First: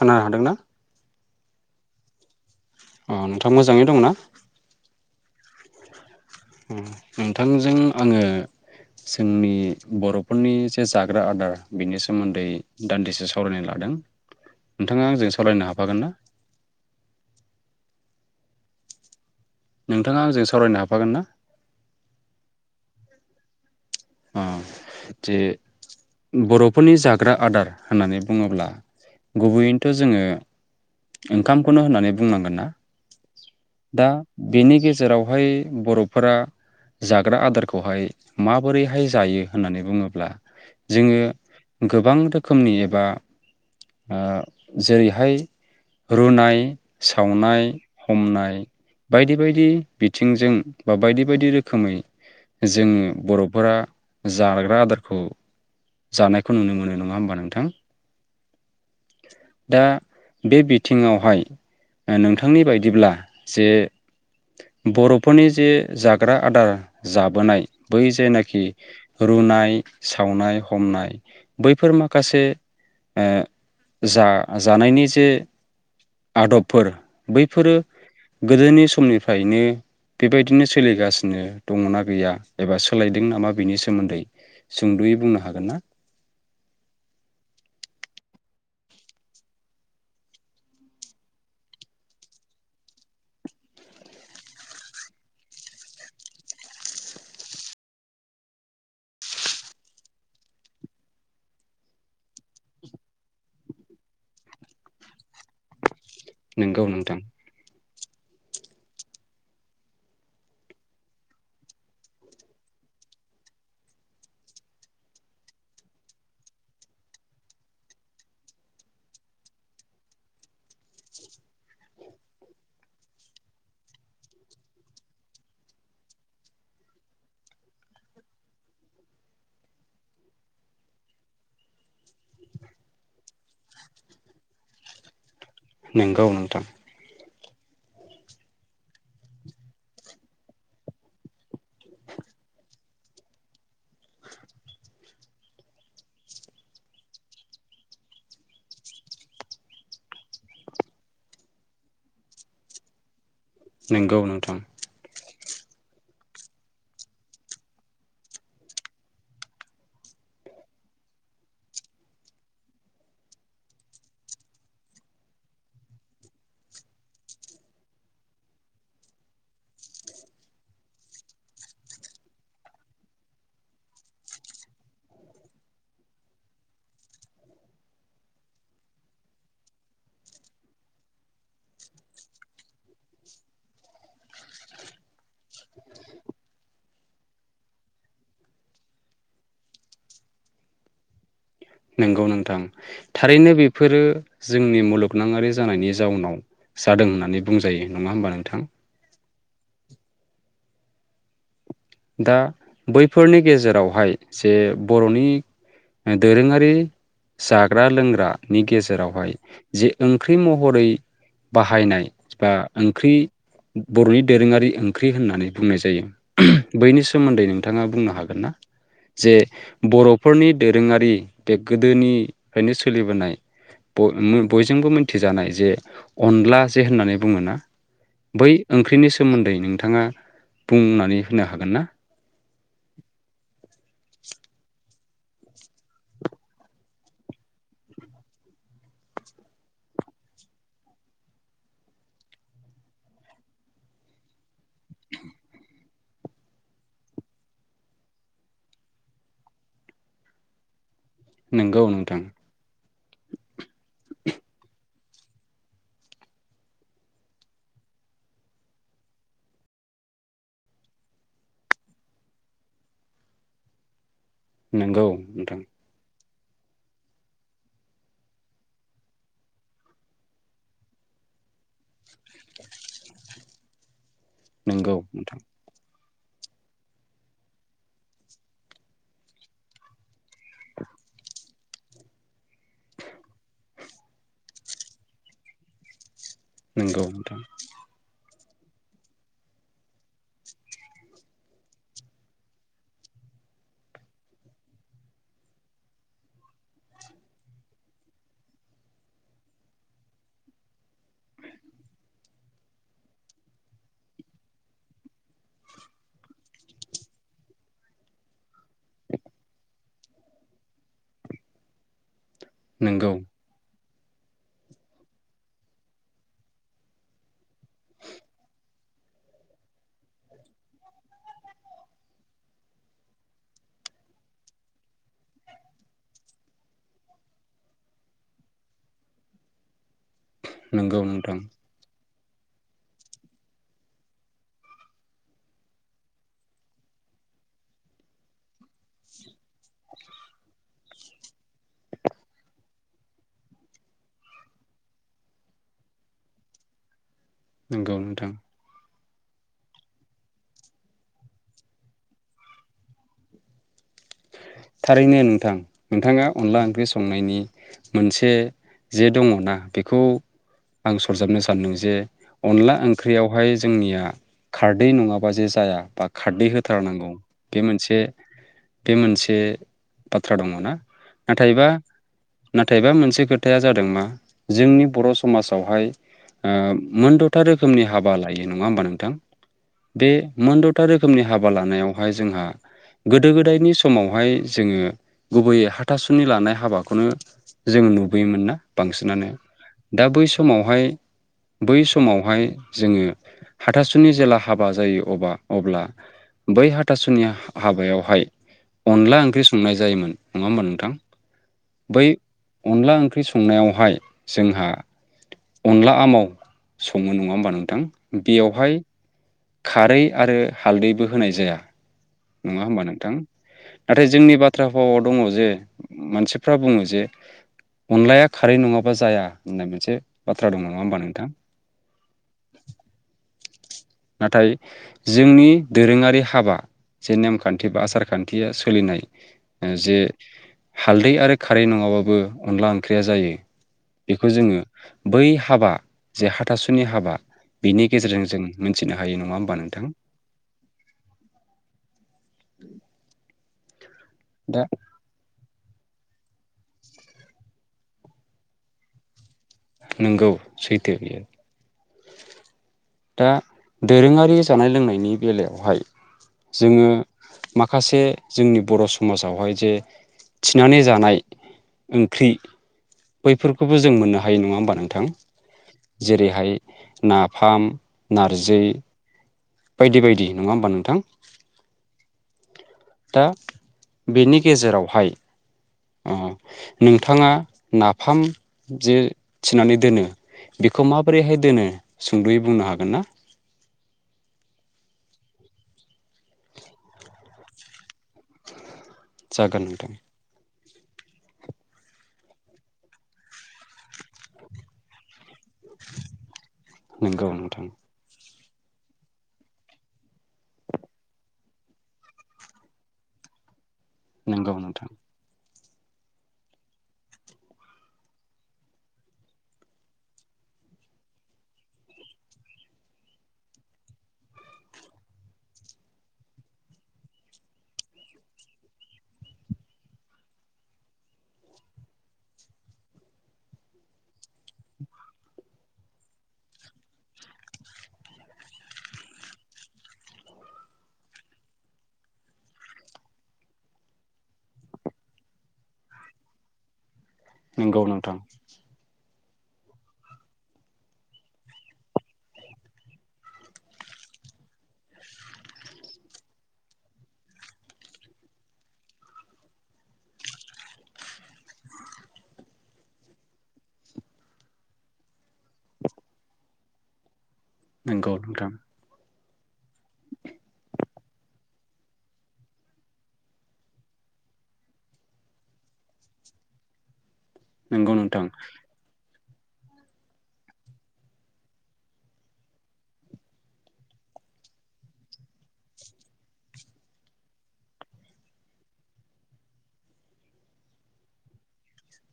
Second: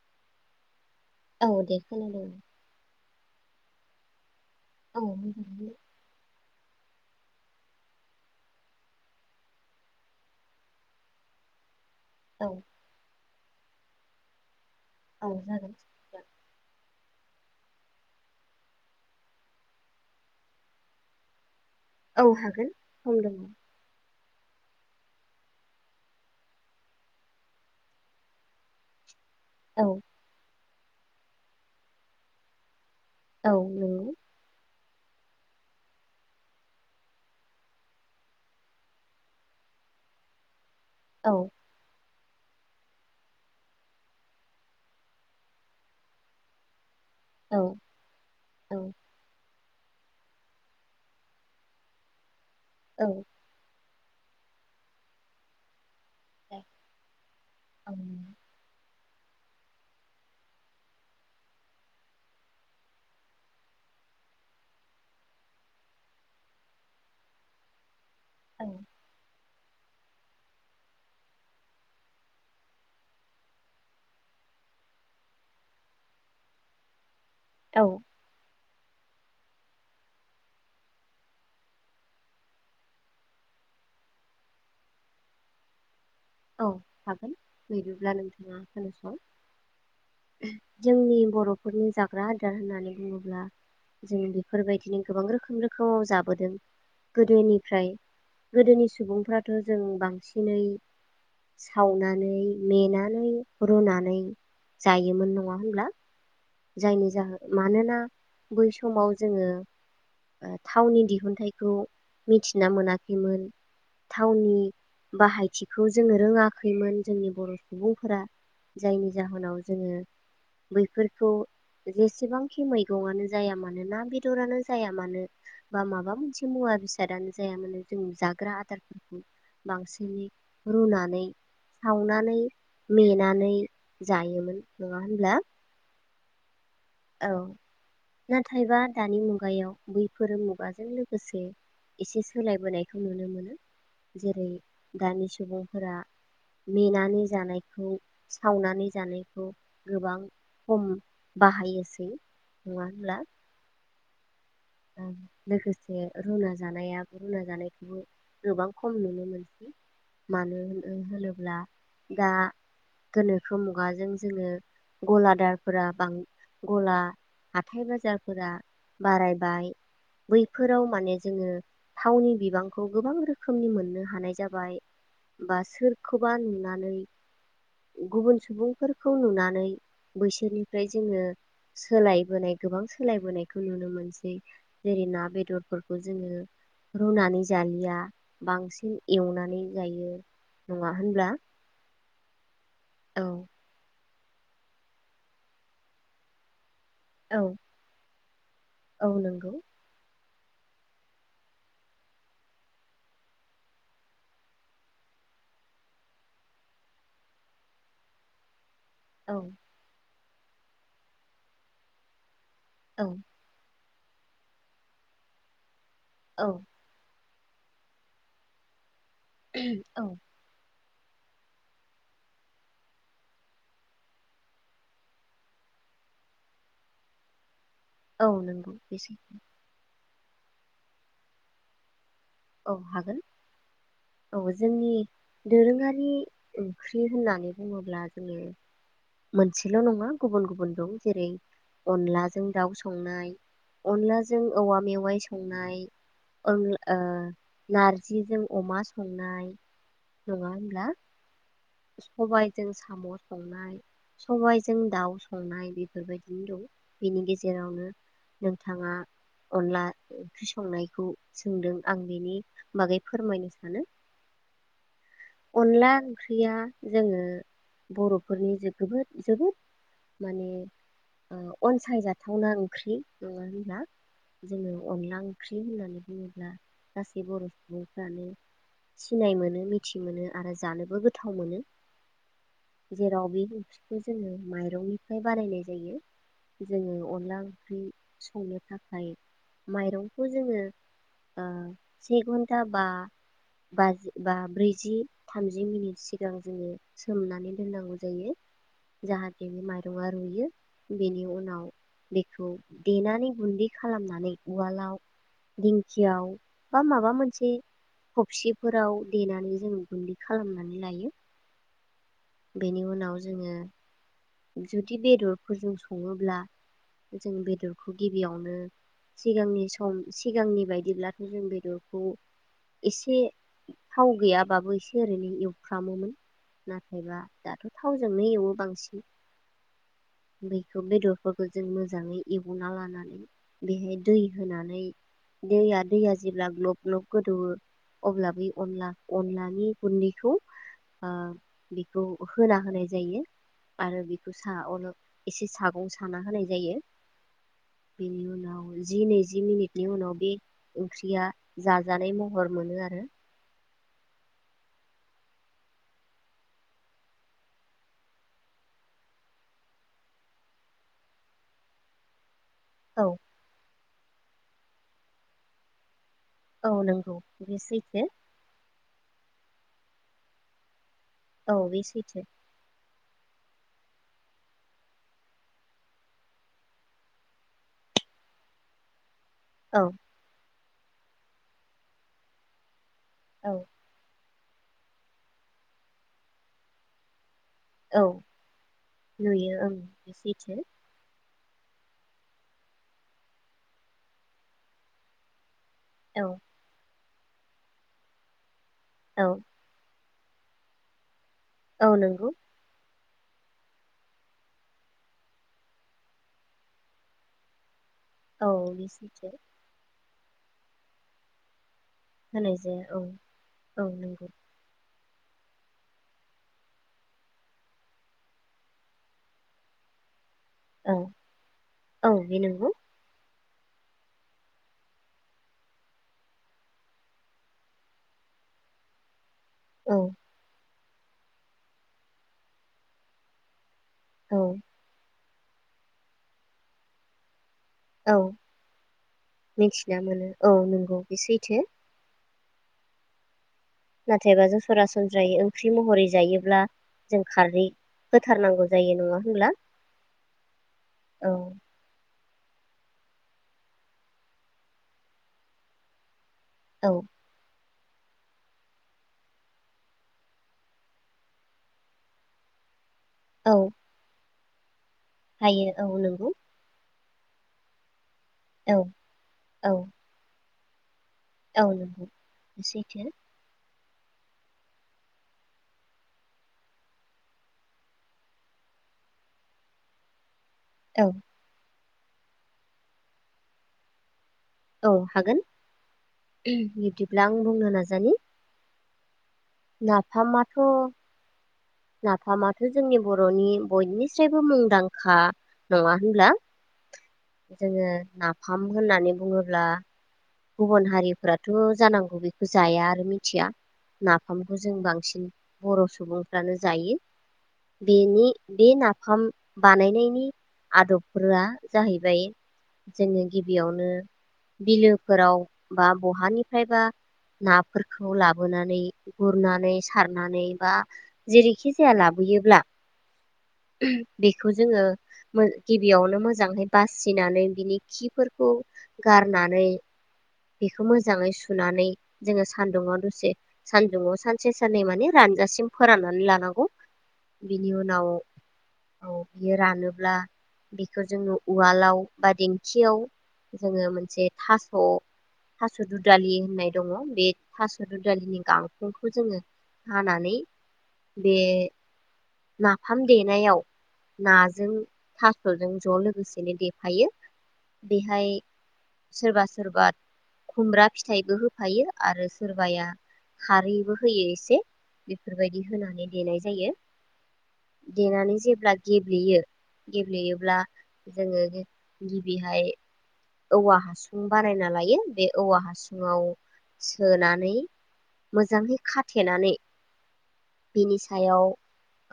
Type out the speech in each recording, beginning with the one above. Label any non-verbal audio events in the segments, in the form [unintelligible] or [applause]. खोना हादोंना? औ दे खोनादों। अ नोंथाङा मोजाङै दंना? औ नोंथांजों आङो जोंनि बर'फोरनि जे जाग्रा आदार बिनि औ सोमोन्दै दान्दिसे सम सावरायनाय लादों। नोंथाङा औ आंजों सावालरायनो जागोन हाफागोन ना? नोंथाङा आंजों सावरायनो हाबफागोन ना? औ हागोन सम दङ'। ओ जे बर'फोरनि जाग्रा आदार होननानै बुङोब्ला औ गुबैयैनोथ' जोङो ओंखामखौनो होननानै बुंनांगोन ना औ दा नंगौ बेनि गेजे जेरावहाय बर'फोरा जाग्रा आदारखौहाय मा माबोरैहाय जायो होननानै बुङोब्ला जोङो औ गोबां रोखोमनि एबा ओ जेरैहाय रुनाय सावनाय औ हमनाय औ बायदि बायदि। बिथिंजों बा बायदि बायदि रोखोमै। जोङो बरफ जाग्रा आदारखौ। जानायखौ दे नुनो मोनो नङा होमबा नोंथां। औ दा बे बिथिङावहाय नोंथांनि बायदिब्ला जे बर'फोरनि जे जाग्रा आदार जाबोनाय। बै जायनाखि रुनाय सावनाय। हमनाय बैफोर माखासे ओ जा जानायनि जे आदबफोर। बैफोरो। औ गोदोनि समनिफ्रायनो बेबायदिनो सोलिगासिनो दङ'ना गैया एबा सोलायदों नामा बिनि सोमोन्दै सुंदु'यै बुंनो हागोन हागोनना? औ हागोन बिदिब्ला नोंथाङा खोनासं जोंनि बर'फोरनि जाग्रा आदार होननानै बुङोब्ला जों बेफोरबायदिनो गोबां रोखोम रोखोमाव जाबोदों गोदोनिफ्राय गोदोनि सुबुंफ्राथ' जों बांसिनै सावनानै मेनानै रुनानै जायोमोन नङा होनब्ला। नोंगौ जायनि नोंथां जाहोन मानोना बै समाव जोङो थावनि दिहुनथाइखौ मिथिना मोनाखैमोन थावनि बाहायथिखौ जो जोङो रोङाखैमोन जोंनि बर' सुबुंफोरा जायनि जाहोनाव जोङो बैफोरखौ जेसेबांखि मैगंआनो जाया मानो ना बेदरानो जाया मानो बा माबा मोनसे मुवा बेसादानो जाया मानो जों जाग्रा आदारफोरखौ बांसिनै रुनानै सावनानै मेनानै जायोमोन नङा होनब्ला? नंगौ नोंथां। औ नाथायबा दानि मुगायाव बैफोर मुगाजों लोगोसे एसे सोलायबोनाय खौ नुनो मोनो जेरै दानि सुबुंफोरा नेेनानै जानायखौ सावनानै जानायखौ गोबां खम बाहायो। नङा होनब्ला? नंगौ नोंथां। लोगोसे रुना जानायाो रुना जानायखौबो गोबां खम नुनो मोनसै मानो होनो होनोब्ला दा गोनोखो मुगाजों जोङो गलादारफोरा बां गला हाथाइ बाजारफोरा बाराय बैफोराव माने जोङो थावनि बिबांखौ गोबां रोखोमनि मोननो हानाय जाबाय बा सोरखौबा नुनानै गुबुन सुबुंफोरखौ नुनानै बैसोरनिफ्राय जोङो सोलायबोनाय गोबां सोलायबोनायखौ नुनो मोनसै। जेरै ना बेदरफोरखौ जोङो रुनानै जालिया बांसिन एवनानै जायो नङा होनब्ला? नंगौ नोंथां औ थारैनो बेफोरो जोंनि मुलुगनाङारि जानायनि जाउनाव। जादों औ होननानै बुंजायो नङा होमबा नोंथां? नंगौ औ [inaudible] दा बैफोरनि गेजेरावहाय जे बर'नि दोरोङारि जाग्रा लोंग्राानि गेजेराव गेजेरावहाय औ जेओं ख्रि महरै बाहायनाय। बा औ ओंख्रि बर'नि दोरोङारि ओंख्रि होननानै बुंनाय औ जायो। सोमोन्दै नोंथाङा बुंनो हागोन ना? जे औ बर'फोरनि दो। दोरोङारि बे गोदोनिफ्रायनो सोलिबोनाय बर म बयजोंबो मिथिजानाय जे अनला जे होननानै बुङोना। औ बै नंगौ बे ओंख्रिनि सैथो सोमोन्दै नोंथाङा। बुंनानै। होनो हागोन ना? औ हागोन औ जोंनि दोरोङारि ओंख्रि होननानै बुङोब्ला जोङो मोनसेल' नङा गुबुन गुबुन दं जेरै अनलाजों दाउ संनाय अनलाजों औवा मेवाइ संनाय अन ओ। नारजिजों अमा संनाय नङा होमब्ला? नोंगौ नोंथां सबायजों सा। साम' संनाय। सबबायजों दाउ। संनाय बेफोरबायदिनो दं बेनि गेजेरावनो नोंथाङा अनला ओंख्रि संनायखौ सोंदों आं बेनि बागै फोरमायनो सानो। नंगौ नोंथां। अनला ओंख्रिया जोङो बर'फोरनि जबोद जोबोद माने ओ अनसायजाथावना ओंख्रि नङा होनब्ला? जोङो नोंगौ अनला नोंथां ओंख्रि होननानै। होनुङोब्ला गासै बर' सुबुंफ्रानो सिनाय मोनो मिथि मोनो आरो जानोबो गोथ। गोथाव मोनो जेराव बे ओंख्रिखौ जोङो माइरंनिफ्राय बानायनाय जायो। जोङो नोंगौ नोंथां अनला ओंख्रि। संनो थाखाय माइरंखौ जोङो ओ से घन्टा बा बाजि बा ब्रैजि थामजि मिनिट। सिगां जोङो सोमनानै दोननांगौ जायो जाहाथे बे माइरङा रुयो बेनि उनाव बेखौ देनानै गुन्दै खालामनानै उवालाव दिंखियाव बा माबा मोनसे हबसि। फोराव देनानै जों। गुन्दै खालामनानै। लायो। बेनि नोंगौ उनाव जोङो। जुदि बेदरफोरजों सङोब्ला जों बेदरखौ गिबियावनो सिगांनि सम सिगांनि बायदिब्लाथ' जों बेदरखौ एसे थाव गैयाबाबो एसे ओरैनो एवफ्रामोमोन नाथायबा दाथ' थावजोंनो एवो बांसिन। बेखौ नोंगौ नोंथां बेदरफोरखौ जों मोजाङै। एवना लानानै बेहाय दै होनानै दैया दैया जेब्ला ग्लब ग्लब गोदौवो अब्लाबो। अनला अनलानि गुन्दैखौ। ओ बेखौ होना होनाय जायो। आरो बेखौ साह अल एसे सागं साना होनाय जायो। नोंगौ बेनि नोंथां उनाव। जि नैजि मिनिटनि उनाव बे ओंख्रिया जाजानाय महर मोनो आरो। थारैनो नोंथां नोंथाङा अनला ओंख्रि संनायनि मोनसे जे दङना बेखौ आं सरजाबनो सानदों जे। अनला औ ओंख्रियावहाय जोंनिया। खारदै नङाबा जे जाया बा। खारदै औ होथारनांगौ नंगौ बे मोनसे। सैथो मोनसे बाथ्रा दङना औ नाथायबा बे सैथो नाथायबा मोनसे खोथा खोथाया जादों मा जोंनि बर' समाजावहाय ओ मोनद'था रोखोमनि हाबा लायो नङा होमबा नोंथां औ बे मद'- [unintelligible] रोखोमनि हाबा लानायावहाय जोंहा गोदो औ गोदाय समावहाय जोङो गुबैयै हाथासुनि लानाय हाबाखौनो जोङो औ नुबोयोमोन ना बांसिनानो नुयो ओं दा बे बै सैथो समावहाय बै समावहाय जोङो हाथासुनि जेला हाबा जायो अबा अब्ला औ बै हा- हाथासुनि हा-हाबायावहाय अनला औ ओंख्रि संनाय जायोमोन नङा होमबा नोंथां औ बै नंगौ अनला ओंख ओंख्रि संनायावहाय जोंहा अनला आमाव सङो नङा होमबा नोंथां औ बेयावहाय बि सैथो खारै आरो हालदैबो होनाय जाया होनाय नङा होमबा जाया औ नोंथां औ नाथाय नंगौ जोंनि बाथ्रा फावाव दङ जे मानसिफ्रा बुङो जे अनलाया खारै नङाबा जाया होननाय मोनसे बाथ्रा दं नङा औ होमबा नोंथां औ बे नंगौ नाथाय जोंनि दोरोङारि हाबा जे नेमखान्थि बा आसार खान्थिया सोलिनाय औ जे हालदै आरो खारै नङाबाबो अनला ओंख्रिया जायो बेखौ औ जोङो बै हाबा जे हाथासुनि हाबा बिनि औ गेजेरजों जों मोन मिथिना मोनो औ नंगौ बे सैथो नाथाय एब जों दा सरासनज्रायै ओं ओंख्रि महरै जायोब्ला जों खारै होथारनांगौ जायो नङा होनब्ला? नोंगौ सैथो बियो औ दा दोरोङारि जानाय लोंनायनि बेलायावहाय जोङो औ माखासे जोंनि बर' समाजावहाय जे थिनानै जानाय ओंख्रि औ बैफोरखौबो जों मोननो हा हायो नङा होनबा नों थां हायो औ नंगौ जेरैहाय नाफाम नारजि औ औ बायदि बायदि नङा होमबा नोंथां? औ सैथो दा बेनि गेजेरावहाय अ नोंथाङा नाफाम जे थिनानै दोनो बेखौ औ माबोरैहाय दोनो सुंदयै बुंनो हागोन ना? औ हागोन जागोन नोंथां थ नाफामाथ जोंनि बरनि बयनिस्रायबो मुंदांखा नङा होनब्ला? नंगौ नोंथां जोङो नाफ नाफाम होननानै बुङोब्ला गुबुन हारिफ्राथ जानांगौ बेखौ जाया आरो मिथिया नंगौ ओंखामखौ जों नोंथां बांसिन बर सुबुंफ्रानो जायो बेनि बे नाफाम बानायनायनि आदबफोरा जाहैबाय जोङो गिबियावनो बिलोफोराव बा बहानिफ्रायबा नाफोरखौ लाबोनानै गुरनानै सारनानै बा जेरैखि जाया लाबोयोब्ला उह बेखौ जोङो गिबियावनो मोजांहै बास सिनानै बिनि खिफोर औ गारनानै बेखौ मोजाङै सुनानै जोङो सान्दुङाव दसे सानदुङाव सानसे साननै माने रानजासिम फोराननानै लानांगौ बिनि नंगौ उनाव नोंथां औ बियो रानोब्ला बेखौ जोङो उवालाव बा देंखियाव जोङो मोनसे थास थास दुदालि होननाय दङ बे थास दुदालिनि गांखंखौ जोङो हानानै बे नाफाम देनायाव नाजों थासजों ज लोगोसेनो देफायो नंगौ बेहाय नोंथां सोरबा सोरबा खुमब्रा फिथाइबो होफायो आरो सोरबाया खारैबो होयो एसे बेफोरबायदि होनानै देनाय जायो नंगौ नोंथां देेननानै जेब्ला गेब्लेयो गेब्लेयोब्ला जोङो गिबिहाय औवा हासुं बानायना लायो बे औवा हासुंआव सोनानै मोजाङै खाथेनानै बिनि सायाव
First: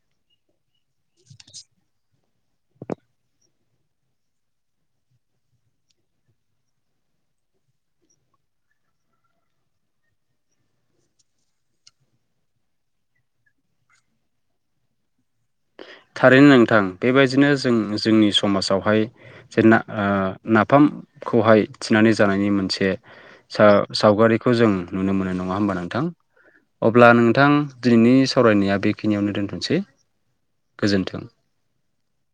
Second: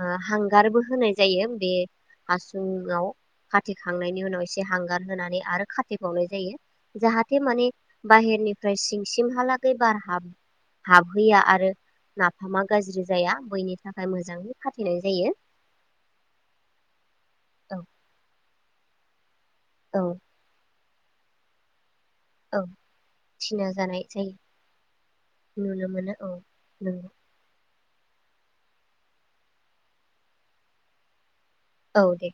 ओ हांगारबो होनाय जायो बे हासुंआव खाथेखांनायनि उनाव एसे हांगार होनानै आरो खाथेबावनाय जायो जाहाथे माने बाहेरनिफ्राय सिंसिमहालागै बार हाब-हाबहैया आरो नाफामा गाज्रि जाया बैनि थाखाय मोजां खाथेनाय जायो थारैनो नोंथां बेबायदिनो जों औ जोंनि समाजावहाय जे ना औ ओ नाफाम खौहाय थिनानै जानायनि औ मोनसे थिना जानाय जायो सा-सावगारिखौ जों नुनो मोनो नङा होमबा नुनो नोंथां मोनो औ अब्ला नंगौ नोंथां दिनैनि सावरायनाया बेखिनियावनो दोनथ'नोसै गोजोन्थों औ दे